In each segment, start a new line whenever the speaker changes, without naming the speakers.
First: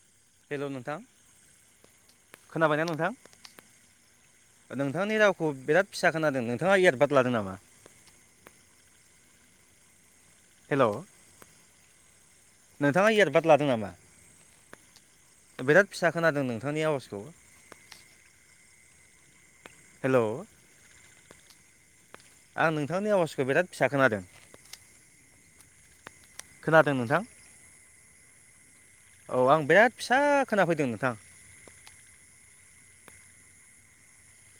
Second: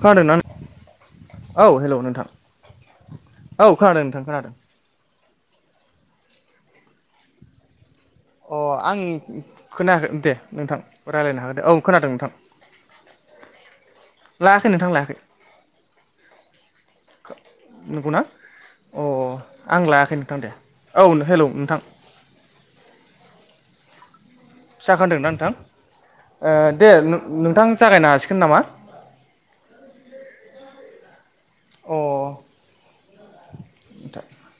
खोनादोंना
हेलौ नोंथां।
औ हेलौ नोंथां औ खोनादों नोंथां खोनादों।
आखौ बिराद फिसा खोनादों नोंथाङा एरबट लादों नामा?
अ आं खोनागोन दे नोंथां रायज्लायनो हागोन दे औ खोनादों नोंथां। लायाखै नोंथां लायाखै नंगौना। अ आं लायाखै नोंथां दे औ हेलौ नोंथां।
आं नोंथांनि आवाजखौ बिराद फिसा खोनादों।
फिसाखान्दों ना नोंथां दे नोंथां जागायनो हासिगोन नामा।
औ आं बिराद फिसा खोनाफैदों नोंथां।
अ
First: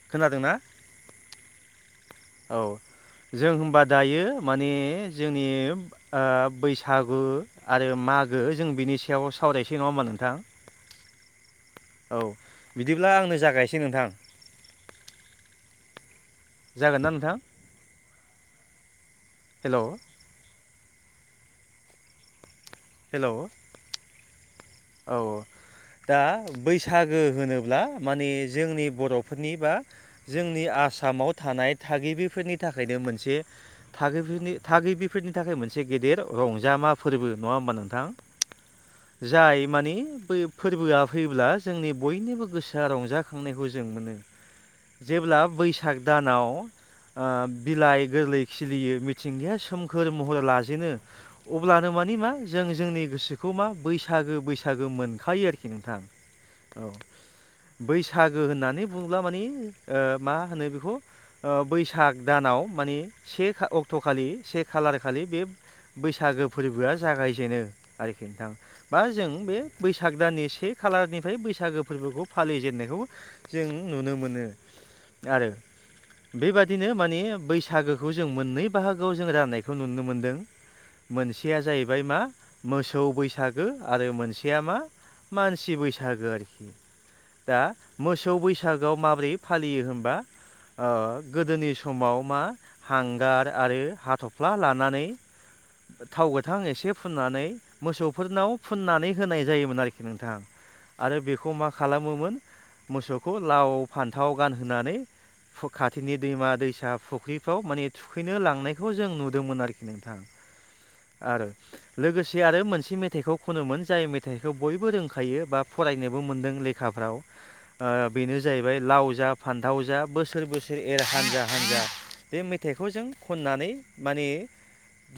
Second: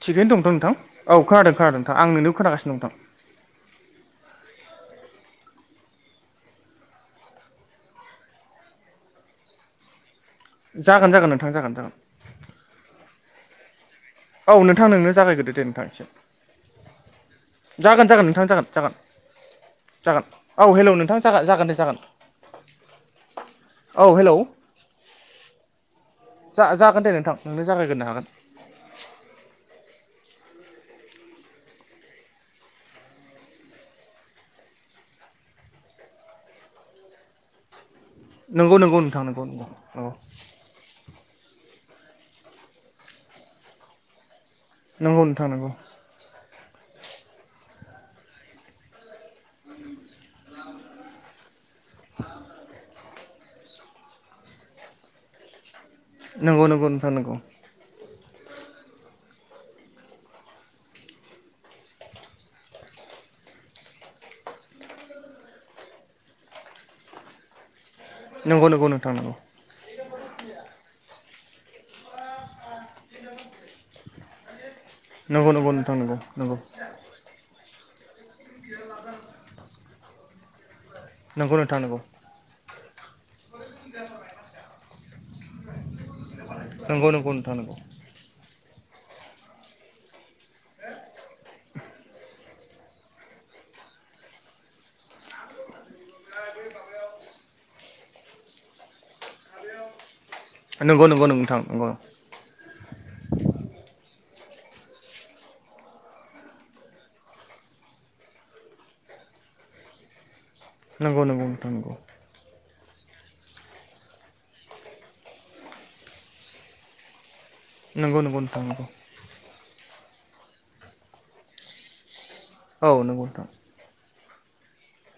थिगैनो दंथ' नोंथां। औ खोनादों खोनादों नोंथां। आं नोंनिखौ खोनागासिनो दं नोंथां।
जों होनबा दायो माने जोंनि ओ बैसागु आरो मागो जों बिनि सायाव सावरायसै नङा होमा नोंथां?
जागोन जागोन नोंथां जागोन। जागोन
औ बिदिब्ला आंनो जागायसै नोंथां।
औ नोंथां नोंनो जागायग्रोदो दे नोंथां एसे। जागोन जागोन नोंथां जागोन जागोन। जागोन औ हेलौ नोंथां जागोन जागोन दे जागोन।
हेल'?
औ हेल'।
औ। दा
जागोन दे
बैसागो
नोंथां नोंनो
होनोब्ला
जागायग्रोनो हागोन
माने जोंनि बर'फोरनि बा जोंनि आसामाव थानाय थागिबिफोरनि थाखायनो मोनसे थागिबिनि थागिबिफोर नि थाखाय मोनसे गेदेर रंजामा फोरबो नङा होमबा नोंथां?
नंगौ नंगौ नोंथां नंगौ नंगौ।
नि बे फोरबोआ फैयोब्ला जोंनि बयनिबो गोसोआ रंजाखांनायखौ जों मोनो।
नंगौ
जेब्ला
नोंथां नंगौ
बैसाग दानाव ओ बिलाइ गोरलै खिलियो मिथिंगाया सोमखोर महर लाजेनो। अब्लानो मानि मा जों जोंनि गोसोखौ मा बैसागो बैसागो मोनखायो आरोखि नोंथां।
नंगौ
औ बै सागो होननानै बुङोब्ला माने ओ मा होनो बेखौ ओ बैसाग दानाव मानि से अक्ट'खालि से खालार खालि बे बैसागो फोरबोआ जागायजेनो आरोखि नोंथां बा जों बे बैसाग दाननि से खालारनिफ्राय बैसागो फोरबोखौ फालिजेननायखौ जों नुनो मोनो, आरो
नंगौ नोंथां नंगौ नोंथां नंगौ
बेबादिनो माने बै सागोखौ जों मोननै बाहागोआव जो राननायखौ नुनो मोनदों। मोनसेया जाहैबाय मा मोसौ बैसागो आरो मोन सेया मा मानसि बैसागो आरोखि। दा मोसौ बैसाग बैसागोआव माबोरै फालियो होनबा ओ गोदोनि समाव मा हांगार आरो हाथ'फ्ला लानानै थाव गोथां एसे फुननानै मोसौफोरनाव फुननानै होनाय जायोमोन आरोखि नोंथां
नंगौ
आरो
नंगौ
बेखौ
नोंथां
मा
नंगौ
खालामोमोन मोसौखौ लाव फान्थाव गानहोनानै खाथिनि दैमा दैसा फुख्रिफ्राव माने थुखैनो लांनायखौ जों नुदोंमोन आरोखि नोंथां
नंगौ नंगौ
आरो
नोंथां
लोगोसे आरो मोनसे मेथाइखौ खनोमोन जाय मेथाइखौ बयबो रोंखायो बा फरायनोबो मोनदों लेखाफ्राव ओ बेनो जाहैबाय लाव जा फान्थाव जा बोसोर बोसोर एर हानजा हानजा बे मेथाइखौ जों खननानै माने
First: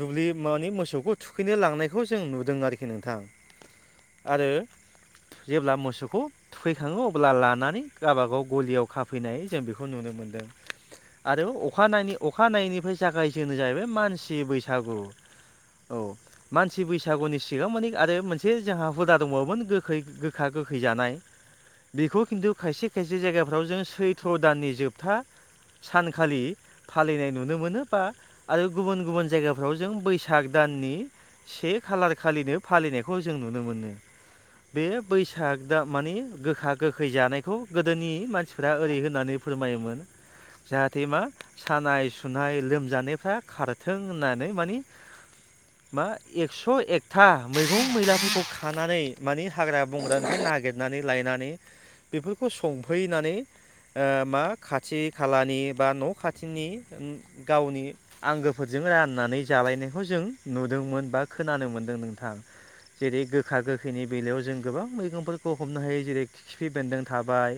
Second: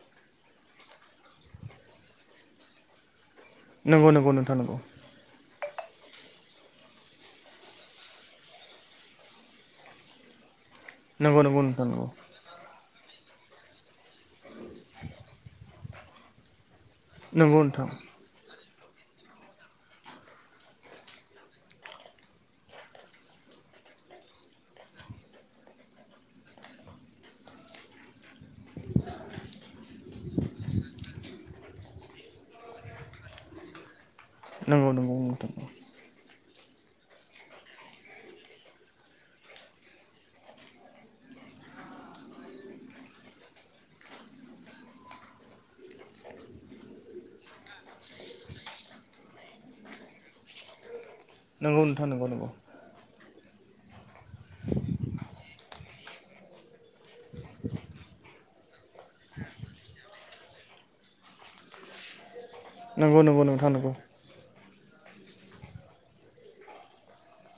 दुब्लि माने मोसौखौ थुखैनो लांनायखौ जों नुदों आरोखि नोंथां
नंगौ नंगौ नोंथां नंगौ
आरो
नोंथां नंगौ
जेब्ला मोसौ खौ थुखैखाङो अब्ला लानानै गावबागाव गलियाव खाफैनाय जों बेखौ नुनो मोनदों
नंगौ नंगौ नोंथां नंगौ
आरो
नोंथां नंगौ
अखानायै अखानायैनिफ्राय [unintelligible] जाहैबाय मानसि बैसागु औ मान सि बैसागुनि सिगां
औ नंगौ नोंथां
माने आरो मोनसे जोंहा हुदा दंबावोमोन गोखै गोखा गोखै जानाय। बेखौ खिन्थु खायसे खायसे जायगाफ्राव जों सैथ्र' दाननि जोबथा सानखालि फालिनाय नुनो मोनो बा आरो गुबुन गुबुन जायगाफ्राव जों बैसाग दान नि से खालार खालिनो फालिनायखौ जों नुनो मोनो। बे
नंगौ
बैसाग
नंगौ
दा माने गोखा गोखै जानायखौ गोदोनि मानसिफ्रा ओरै होननानै फोरमायोमोन जाहाथे मा सानाय सुनाय लोमजानायफ्रा खारथों होननानै माने मा एक्स' एकथा मैगं मैलाफोरखौ खानानै माने हाग्रा बंग्रानिफ्राय नागिरनानै लायनानै
नोंथां नंगौ
बेफोरखौ सं हैनानै ओ मा खाथि खालानि बा न' खाथिनि ओम गावनि आंगोफोरजों जों राननानै जालायनायखौ जों नुदोंमोन बा खोनानो मोन्दों नोंथां।
नंगौ
जेरै
नंगौ
गोखा
नोंथां नंगौ
गोखैनि बेलायाव जों गोबां मैगंफोरखौ हमनो हायो जेरै खिफि बेन्दों थाबाय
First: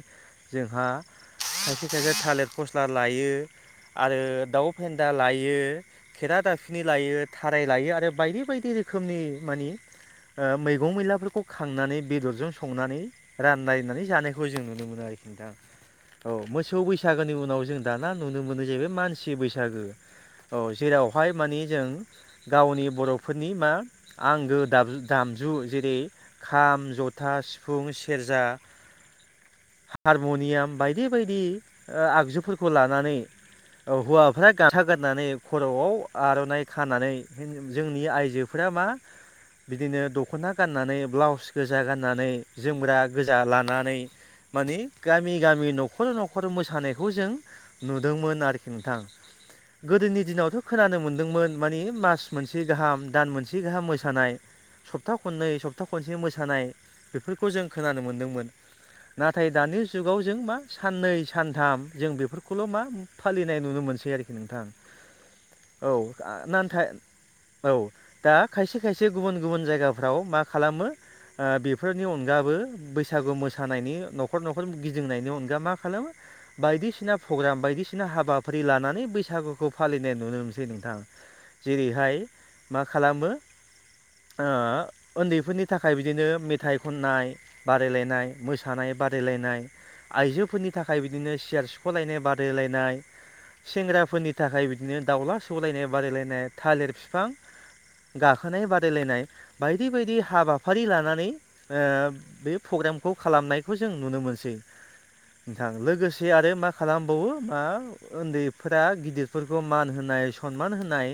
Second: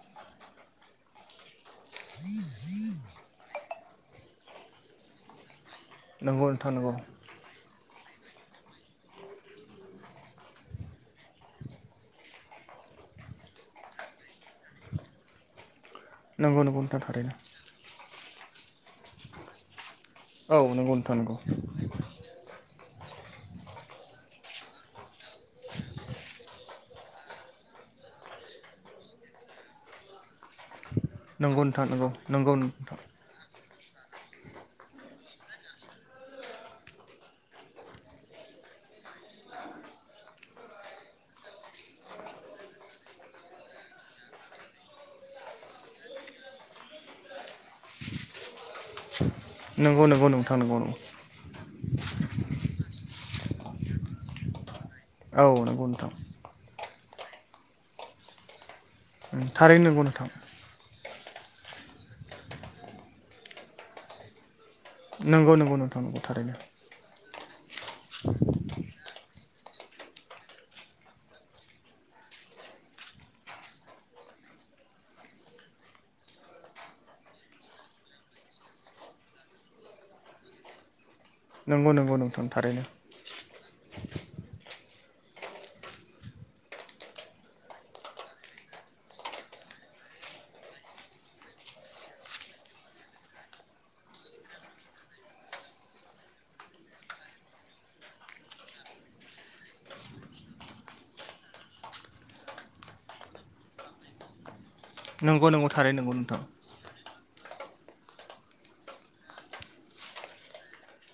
जोंहा खायसे खायसे थालिर फस्ला लायो आरो दाउ फेन्दा लायो।
नंगौ नोंथां
खेरादाफिनि
नंगौ
लायो थाराय लायो आरो बायदि बायदि रोखोमनि मानि ओ मैगं मैलाफोरखौ खांनानै बेदरजों संनानै रानलायनानै जानायखौ जों नुनो मोन [unintelligible] नोंथां औ
नंगौ नोंथां नंगौ नोंथां नंगौ नोंथां नंगौ नोंथां नंगौ
मोसौ
नोंथां थारैनो
बैसागोनि उनाव जों दाना नुनो मोनो जाहैबाय मानसि बैसागो औ
नंगौ नोंथां
जेरावहाय
नंगौ
माने जों गावनि बर'फोरनि मा आंगो दामजु दामजु जेरै खाम, जथा, सिफुं, सेरजा हारम'नियाम बायदि बायदि
नंगौ नोंथां
ओ
नंगौ नंगौ
आगजुफोरखौ
नोंथां
लानानै औ हौवाफ्रा गाथा गाननानै खर'आव आर'नाइ खानानै जोंनि आइजोफोरा मा आ बिदिनो दख'ना गाननानै ब्लाउस गोजा गाननानै जोमग्रा गोजा लानानै माने गामि गामि न'खर न'खर मोसानायखौ जों नुदोंमोन आरोखि नोंथां।
नंगौ नंगौ
गोदोनि
नोंथां
दिनावथ'
नंगौ नंगौ
खोनानो मोनदोंमोन माने मास मोनसे गाहाम दान मोनसे गाहाम मोसानाय सप्ता खननै
औ
सप्ता
नंगौ नोंथां
खनसे मोसानाय बेफोरखौ जों खोनानो मोनदोंमोन। नाथाय दानि
थारैनो नंगौ
जुगाव
नोंथां
जों मा साननै सानथाम जों बेफोरखौल' मा फालिनाय नुनो मोनसै आरोखि नोंथां।
नंगौ नंगौ
औ
नोंथां नंगौ
आ
थारैनो
नाथाय औ दा खायसे खाय थिग गुबुन गुबुन जायगाफ्राव मा खालामो ओ बेफोरनि अनगाबो बैसागु मोसानायनि न'खर न'खर गिदिंनायनि अनगा मा खालामो बायदिसिना प्रग्राम बायदिसिना हाबाफारि लानानै बैसागुखौ फालिनाय नुनो मोनसै नोंथां।
नंगौ नंगौ
जेरैहाय
नोंथां
मा
थारैनो
खालामो ओ उन्दैफोरनि थाखाय बिदिनो मेथाइ खननाय बादायलायनाय मोसानाय बादायलायनाय आइजोफोरनि थाखाय बिदिनो सियार सिख'लायनाय बादायलायनाय सेंग्राफोरनि थाखाय बिदिनो दाउला सौलायनाय बादायलायनाय थालिर फिफां गाखोनाय बा दायलायनाय बायदि बायदि हाबाफारि लानानै ओ बे प्रग्रामखौ खालामनायखौ जों नुनो मोनसै
नंगौ नंगौ
नोंथां।
थारैनो नंगौ
लोगोसे
नोंथां
आरो मा खालामबावो मा उन्दैफोरा गिदिरफोरखौ मान होनाय सनमान होनाय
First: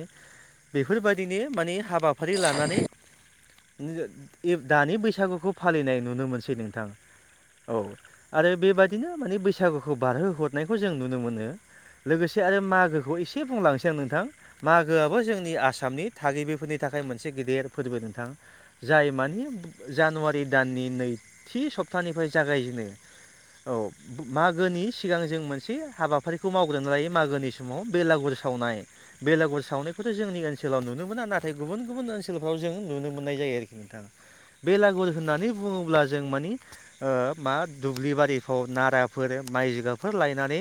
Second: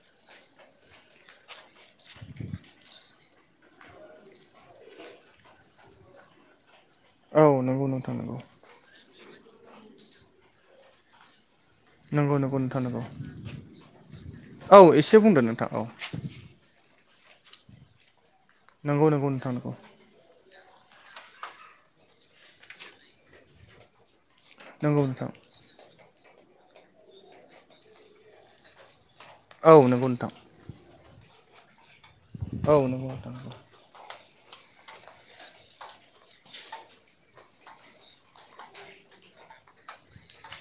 बेफोरबायदिनो माने हाबाफारि लानानै [unintelligible] दानि बैसागुखौ फालिनाय नुनो मोनसै नोंथां। औ
नंगौ नोंथां
आरो बेबादिनो माने बैसागुखौ बारहोहरनायखौ जों नुनो मोनो।
नंगौ
लोगोसे
नंगौ
आरो
नोंथां नंगौ
मागोखौ एसे बुंलांनोसै आं नोंथां
औ एसे
मागोआबो
बुंदो
जोंनि
नोंथां औ
आसामनि थागिबिफोरनि थाखाय नाय मोनसे गेदेर फोरबो नोंथां
नंगौ
जाय
नंगौ
मानि
नोंथां
जानुवारि दाननि नैथि सप्तानिफ्राय जागायजेनो औ। मागोनि
नंगौ नंगौ
सिगां
नोंथां
जों मोनसे हाबा फारिखौ मावग्रोना लायो मागोनि समाव बेलागुर सावनाय बेलागुर
औ नंगौ
सावनायखौथ'
नोंथां
जोंनि ओनसोलाव नुनो मोना नाथाय गुबुन गुबुन ओनसोलफ्राव जों
औ
नुनो
नंगौ नोंथां
मोननाय जायो आरोखि नोंथां। बेलागुर होननानै बुङोब्ला जों मानि ओ मा दुब्लि बारिफ्राव नारा फोर माइ जिगाबफोर लायनानै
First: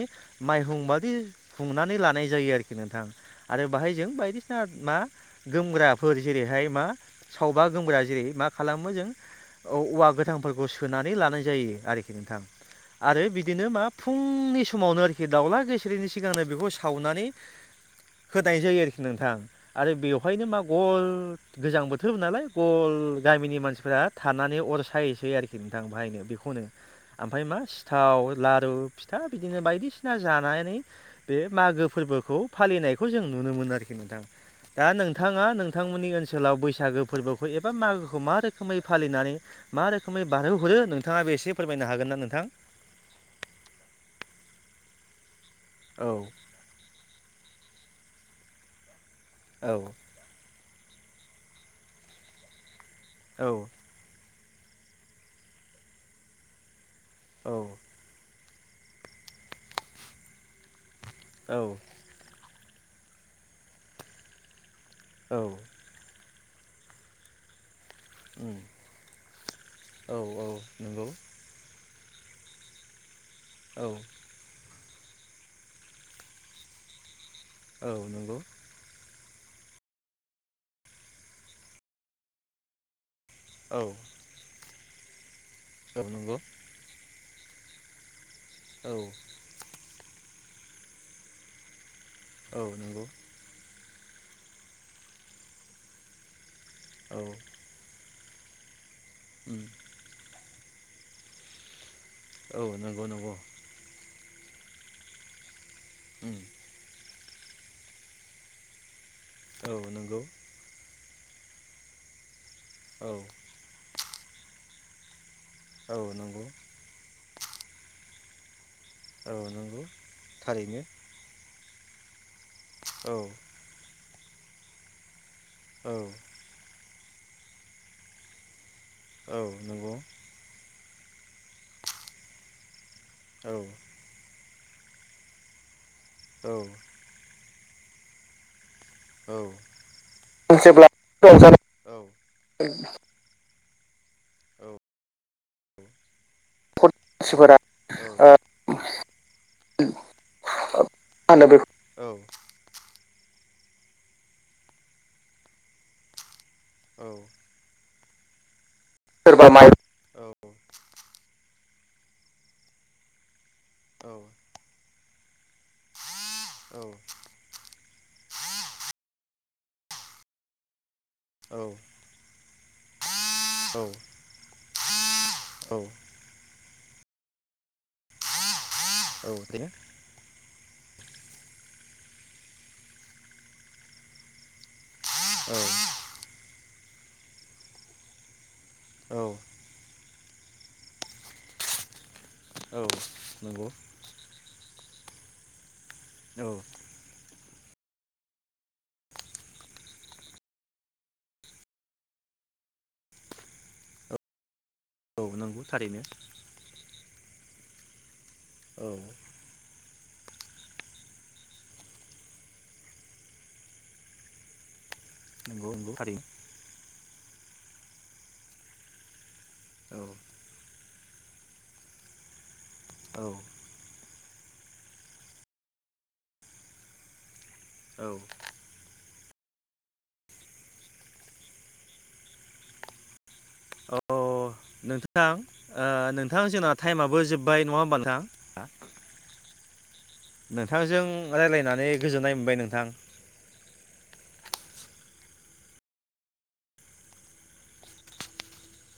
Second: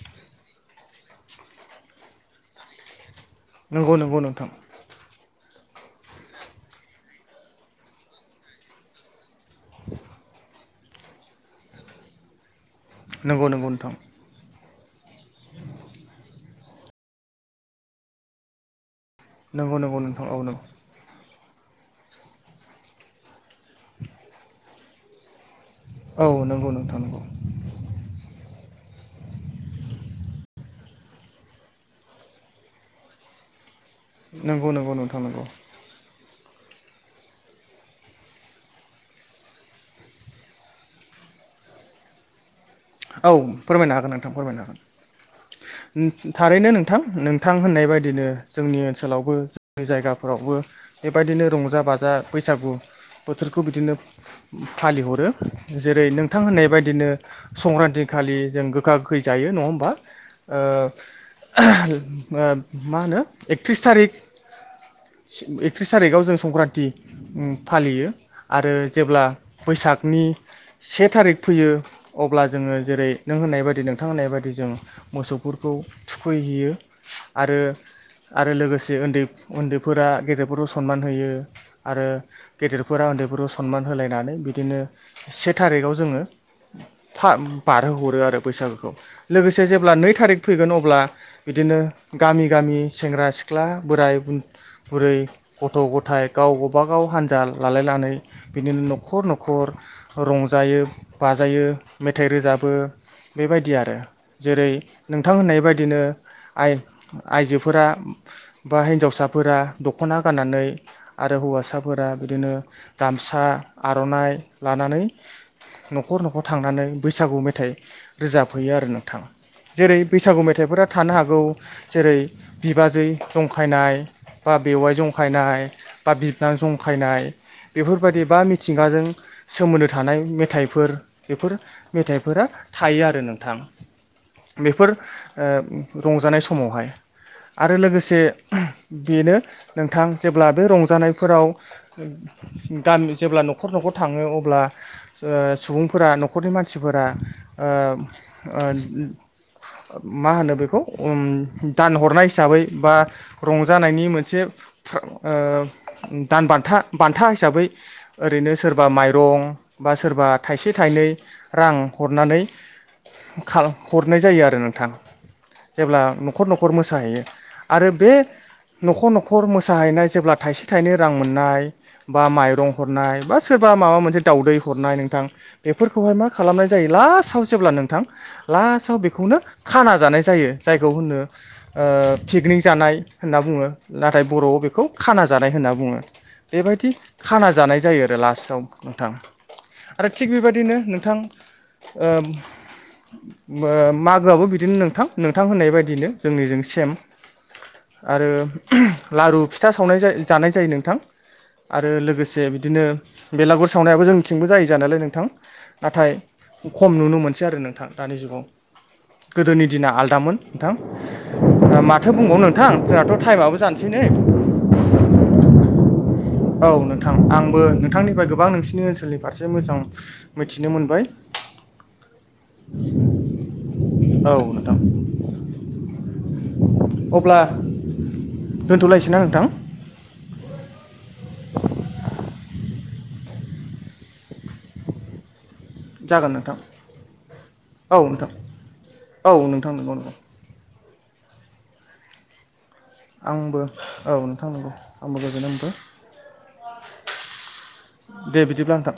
माइहुंबादि खुंनानै लानाय जायो आरोखि नोंथां। आरो बेाहाय
नंगौ
जों
नंगौ नोंथां
बायदिसिना मा गोमग्राफोर जेरैहाय मा सावबा गोमग्रा जेरै मा खालामो जों औ औवा गोथांफोरखौ सोनानै लानाय जायो आरोखि नोंथां। आरो
नंगौ
बिदिनो
नंगौ
मा
नोंथां
फुंनि समावनो आरोखि दावउला गेसेरैनि सिगांनो बेखौ सावनानै होनाय जायो आरोखि नोंथां
नंगौ
आरो
नंगौ नोंथां औ
बेवहायनो
नंगौ
मा गल गोजां बोथोर नालाय गल गामिनि मानसिफ्रा थानानै अर सायसै आरोखि नोंथां बाहायनो
औ
बेखौनो
नंगौ नोंथां नंगौ
ओमफ्राय मा सिथाव लारु फिथा बिदिनो बायदिसिना जानानै बे मागो फोरबोखौ फालिनायखौ जों न नुनो मोन आरोख नोंथां
नंगौ
दा
नंगौ नोंथां
नोंथाङा
नंगौ
नोंथांमोननि ओनसोल सोलाव बैसागो फोरबोखौ एबा मागोखौ मा रोखोमै फालिनानै मा रोखोमै बारहोहरो नोंथाङा बे एसे फोरमायनो हागोन ना नोंथां।
औ फोरमायनो हागोन नोंथां फोरमायनो हागोन। थारैनो नोंथां नोंथां होननाय बायदिनो जोंनि ओनसोलावबो जोंनि जायगाफोरावबो बेबायदिनो रंजा बाजा बैसागु बोथोरखौ बिदिनो फालिहरो जेरै नोंथां होननाय बायदिनो संक्रान्ति खालि जों गोखा गोखै जायो नङा होमबा! मा होनो एकथ्रिस थारिख एकथ्रिस थारिखाव जों संक्रान्ति फालियो आरो जेब्ला बैसागनि से थारिख फैयो अब्ला जोङो जेरै नों होननाय बायदि नोंथां होननाय बायदि जों मोसौफोरखौ थुखैहैयो आरो आरो लोगोसे उन्दै उन्दैफोरा गेदेरफोरखौ सनमान होयो आरो गेदेरफोरा उन्दै फोरखौ' सनमान होलायनानै बिदिनो से थारिखाव जोङो बारहोहरो आरो। बैसागोखौ लोगोसे जेब्ला नै थारिख फैगोन अब्ला बिदिनो गामि गामि सेंग्रा सिख्ला बोराय बुरै गथ' गथायाइ गाव गाव गावबा गाव हानजा लालायनानै बिदिनो न'खर न'खर रंजायो बा जायो मेथाइ रोजाबो बेबायदि आरो जेरै नोंथां होननाय बायदि बिदिनो आइ-आइजोफोरा बा हिनजावसा फोरा दख'ना गाननानै आरो हौवासाफोरा बिदिनो गामसा आर'नाइ लानानै न'खर न'खर थांनानै बैसागु मेथाइ रोजाब हैयो आरो नोंथाङा जेरै बैसागु मेथाइफोरा थानो हागौ जेरै बिबाजै जंखायनाय बा बेवाइ जंखायनाय बा बिबोनां जं खायनाय बेफोरबायाददि बा मिथिंगाजों सोमोन्दो थानाय मेथाइफोर बेफोर मेथाइफोरा थायो आरो नोंथां बेफोर ओ रंजानाय समावहाय आरो लोगोसे बेनो नोंथां जेब्ला बे रंजानायफोराव गामि जेब्ला न'खर न'खर न'खर थाङो अब्ला सुबुंफोरा न'नि मानसि मानसिफोरा
मा
ओ मा होनो बेखौ ओम
होनो बेखौ
दानहरनाय हिसाबै बा रंजानायनि मोनसेओ दान बान्था बान्था हिसाबै ओरैनो सोरबा माइरं
सोरबा माइ
बा सोरबा थाइसे थाइनै रां हरनानै हरनाय जायो आरो नोंथां। जेब्ला न'खर न'खर मोसाहैयो आरो बे न'खर न'खर मोसाहैनाय जेब्ला थाइसे थाइनै रां मोननाय बा माइरं हरनाय बा सोर बा माबा मोनसे दाावदै हरनाय नोंथां। बेफोरखौहाय मा खालामनाय जायो लास्टाव जेब्ला नोंथां लास्टाव बेखौनो खाना जानाय जायो। जायखौ होनो ओ पिकनिक जानाय होनना बुङो नाथाय बर'आव बेखौ खाना जानाय होनो। होनना बुङो बेबायदि खाना जानाय जायो आरो लास्ताव नोंथां आरो थि बेबायदि बिदिनो नोंथां ओ मागोआबो बिदिनो नोंथां नोंथां होननाय बायदिनो जोंनिजों सेम। आरो लारु फिथा सावनाय जानाय जायो नोंथां। आरो लोगोसे बिदिनो बेलागुर सावनायाबो जोंनिथिंबो जायो जानायालाय नोंथां।
नंगौ थारैनो।
नाथाय खम नुनो मोनसै आरो नोंथां दानि जुगाव। गोदोनि दिना आलदामोन नोंथां। दा माथो बुंबावनो नोंथां जोंहाथ' थाइमाबबो जानोसै नै [inaudible]
नंगौ नंगौ थारैनो।
औ नोंथां आंबो नोंथांनिफ्राय गोबां नोंसिनि ओनसोलनि फारसे मोजां मिथिनो मोनबाय। [inaudible]
औ।
औ नोंथां अब्ला दोनथ'लायसै ना नोंथां।
नोंथां ओ नोंथां जोंना टाइमाबो जोबबाय नङा होमबा नोंथां।
औ नंगौ नोंथां नंगौ।
नोंथांजों रायलायनानै गोजोननाय मोनबाय नोंथां।
आंबो औ नोंथां नंगौ आंबो गोजोन मोनबाय। दे बिदिब्ला नोंथां।